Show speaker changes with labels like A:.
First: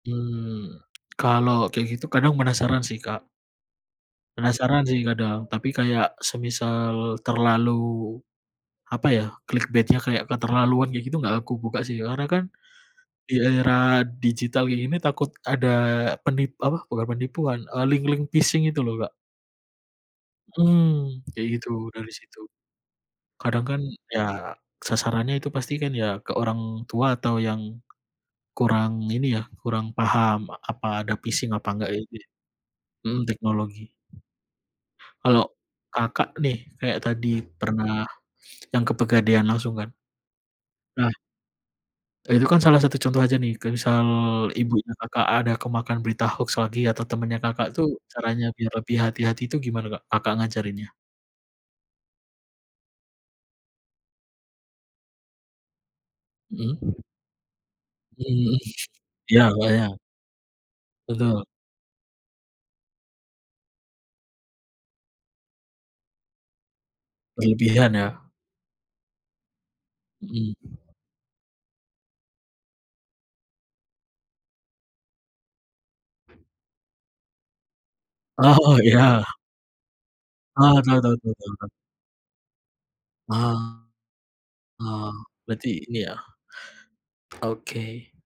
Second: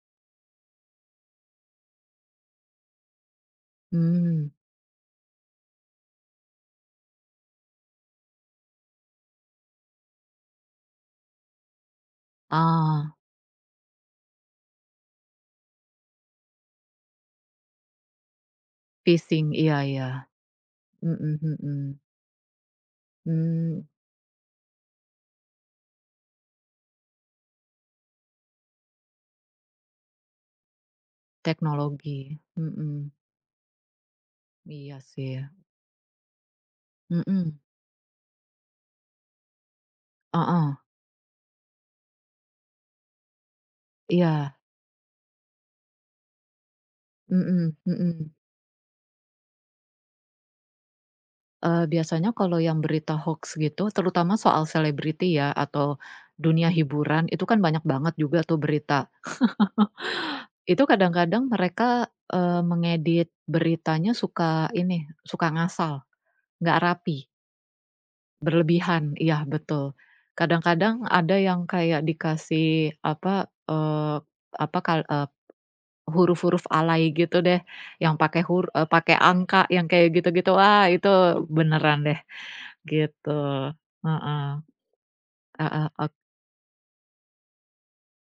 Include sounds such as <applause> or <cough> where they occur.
A: Hmm, kalau kayak gitu kadang penasaran sih Kak.
B: Mmm.
A: Penasaran sih kadang tapi kayak semisal terlalu apa ya, clickbait-nya kayak keterlaluan kayak gitu enggak aku buka sih, karena kan
B: Ah.
A: di era digital kayak gini takut ada peni apa bukan penipuan, eee, link-link phishing itu loh Kak.
B: Phishing, iya iya.
A: Mhm,
B: Mhm
A: kayak gitu
B: mhm.
A: dari situ. Kadang
B: Mmm.
A: kan ya sasarannya itu pasti kan ya ke orang tua atau yang kurang ini ya, kurang paham a apa, ada phishing apa enggak gitu.
B: Teknologi, mhm.
A: Mhm teknologi.
B: Iya sih.
A: Kalau Kakak nih kayak tadi
B: Mhm.
A: pernah yang ke pegadaian langsung kan.
B: Heeh.
A: Nah itu kan salah satu contoh aja nih kayak misal
B: Iya.
A: ibunya Kakak ada kemakan berita hoax lagi, atau temannya Kakak
B: Mhm
A: tuh
B: mhm.
A: caranya biar lebih hati-hati itu gimana Kak, Kakak ngajarinnya?
B: Eee, biasanya kalau yang berita hoax gitu terutama soal selebriti ya, atau dunia
A: Mhm.
B: hiburan itu kan banyak banget
A: Mhm
B: juga
A: mhm
B: tuh berita. <chuckles>
A: iya oh iya.
B: Itu
A: Betul.
B: kadang-kadang mereka, eee, mengedit beritanya suka ini, suka ngasal, nggak rapi.
A: Berlebihan ya.
B: Berlebihan, iya betul.
A: Mhm.
B: Kadang-kadang ada yang kayak dikasih apa, eee, apa, kal eee, huruf-huruf alay gitu deh yang pakai hur
A: Oh,
B: eee, pakai
A: ya.
B: angka yang kayak gitu-gitu,
A: Oh
B: ah
A: tahu
B: itu
A: tahu tahu tahu tahu.
B: beneran deh gitu,
A: Oh.
B: heeh.
A: Oh berarti
B: Heeh
A: ini
B: ok
A: ya. Oke.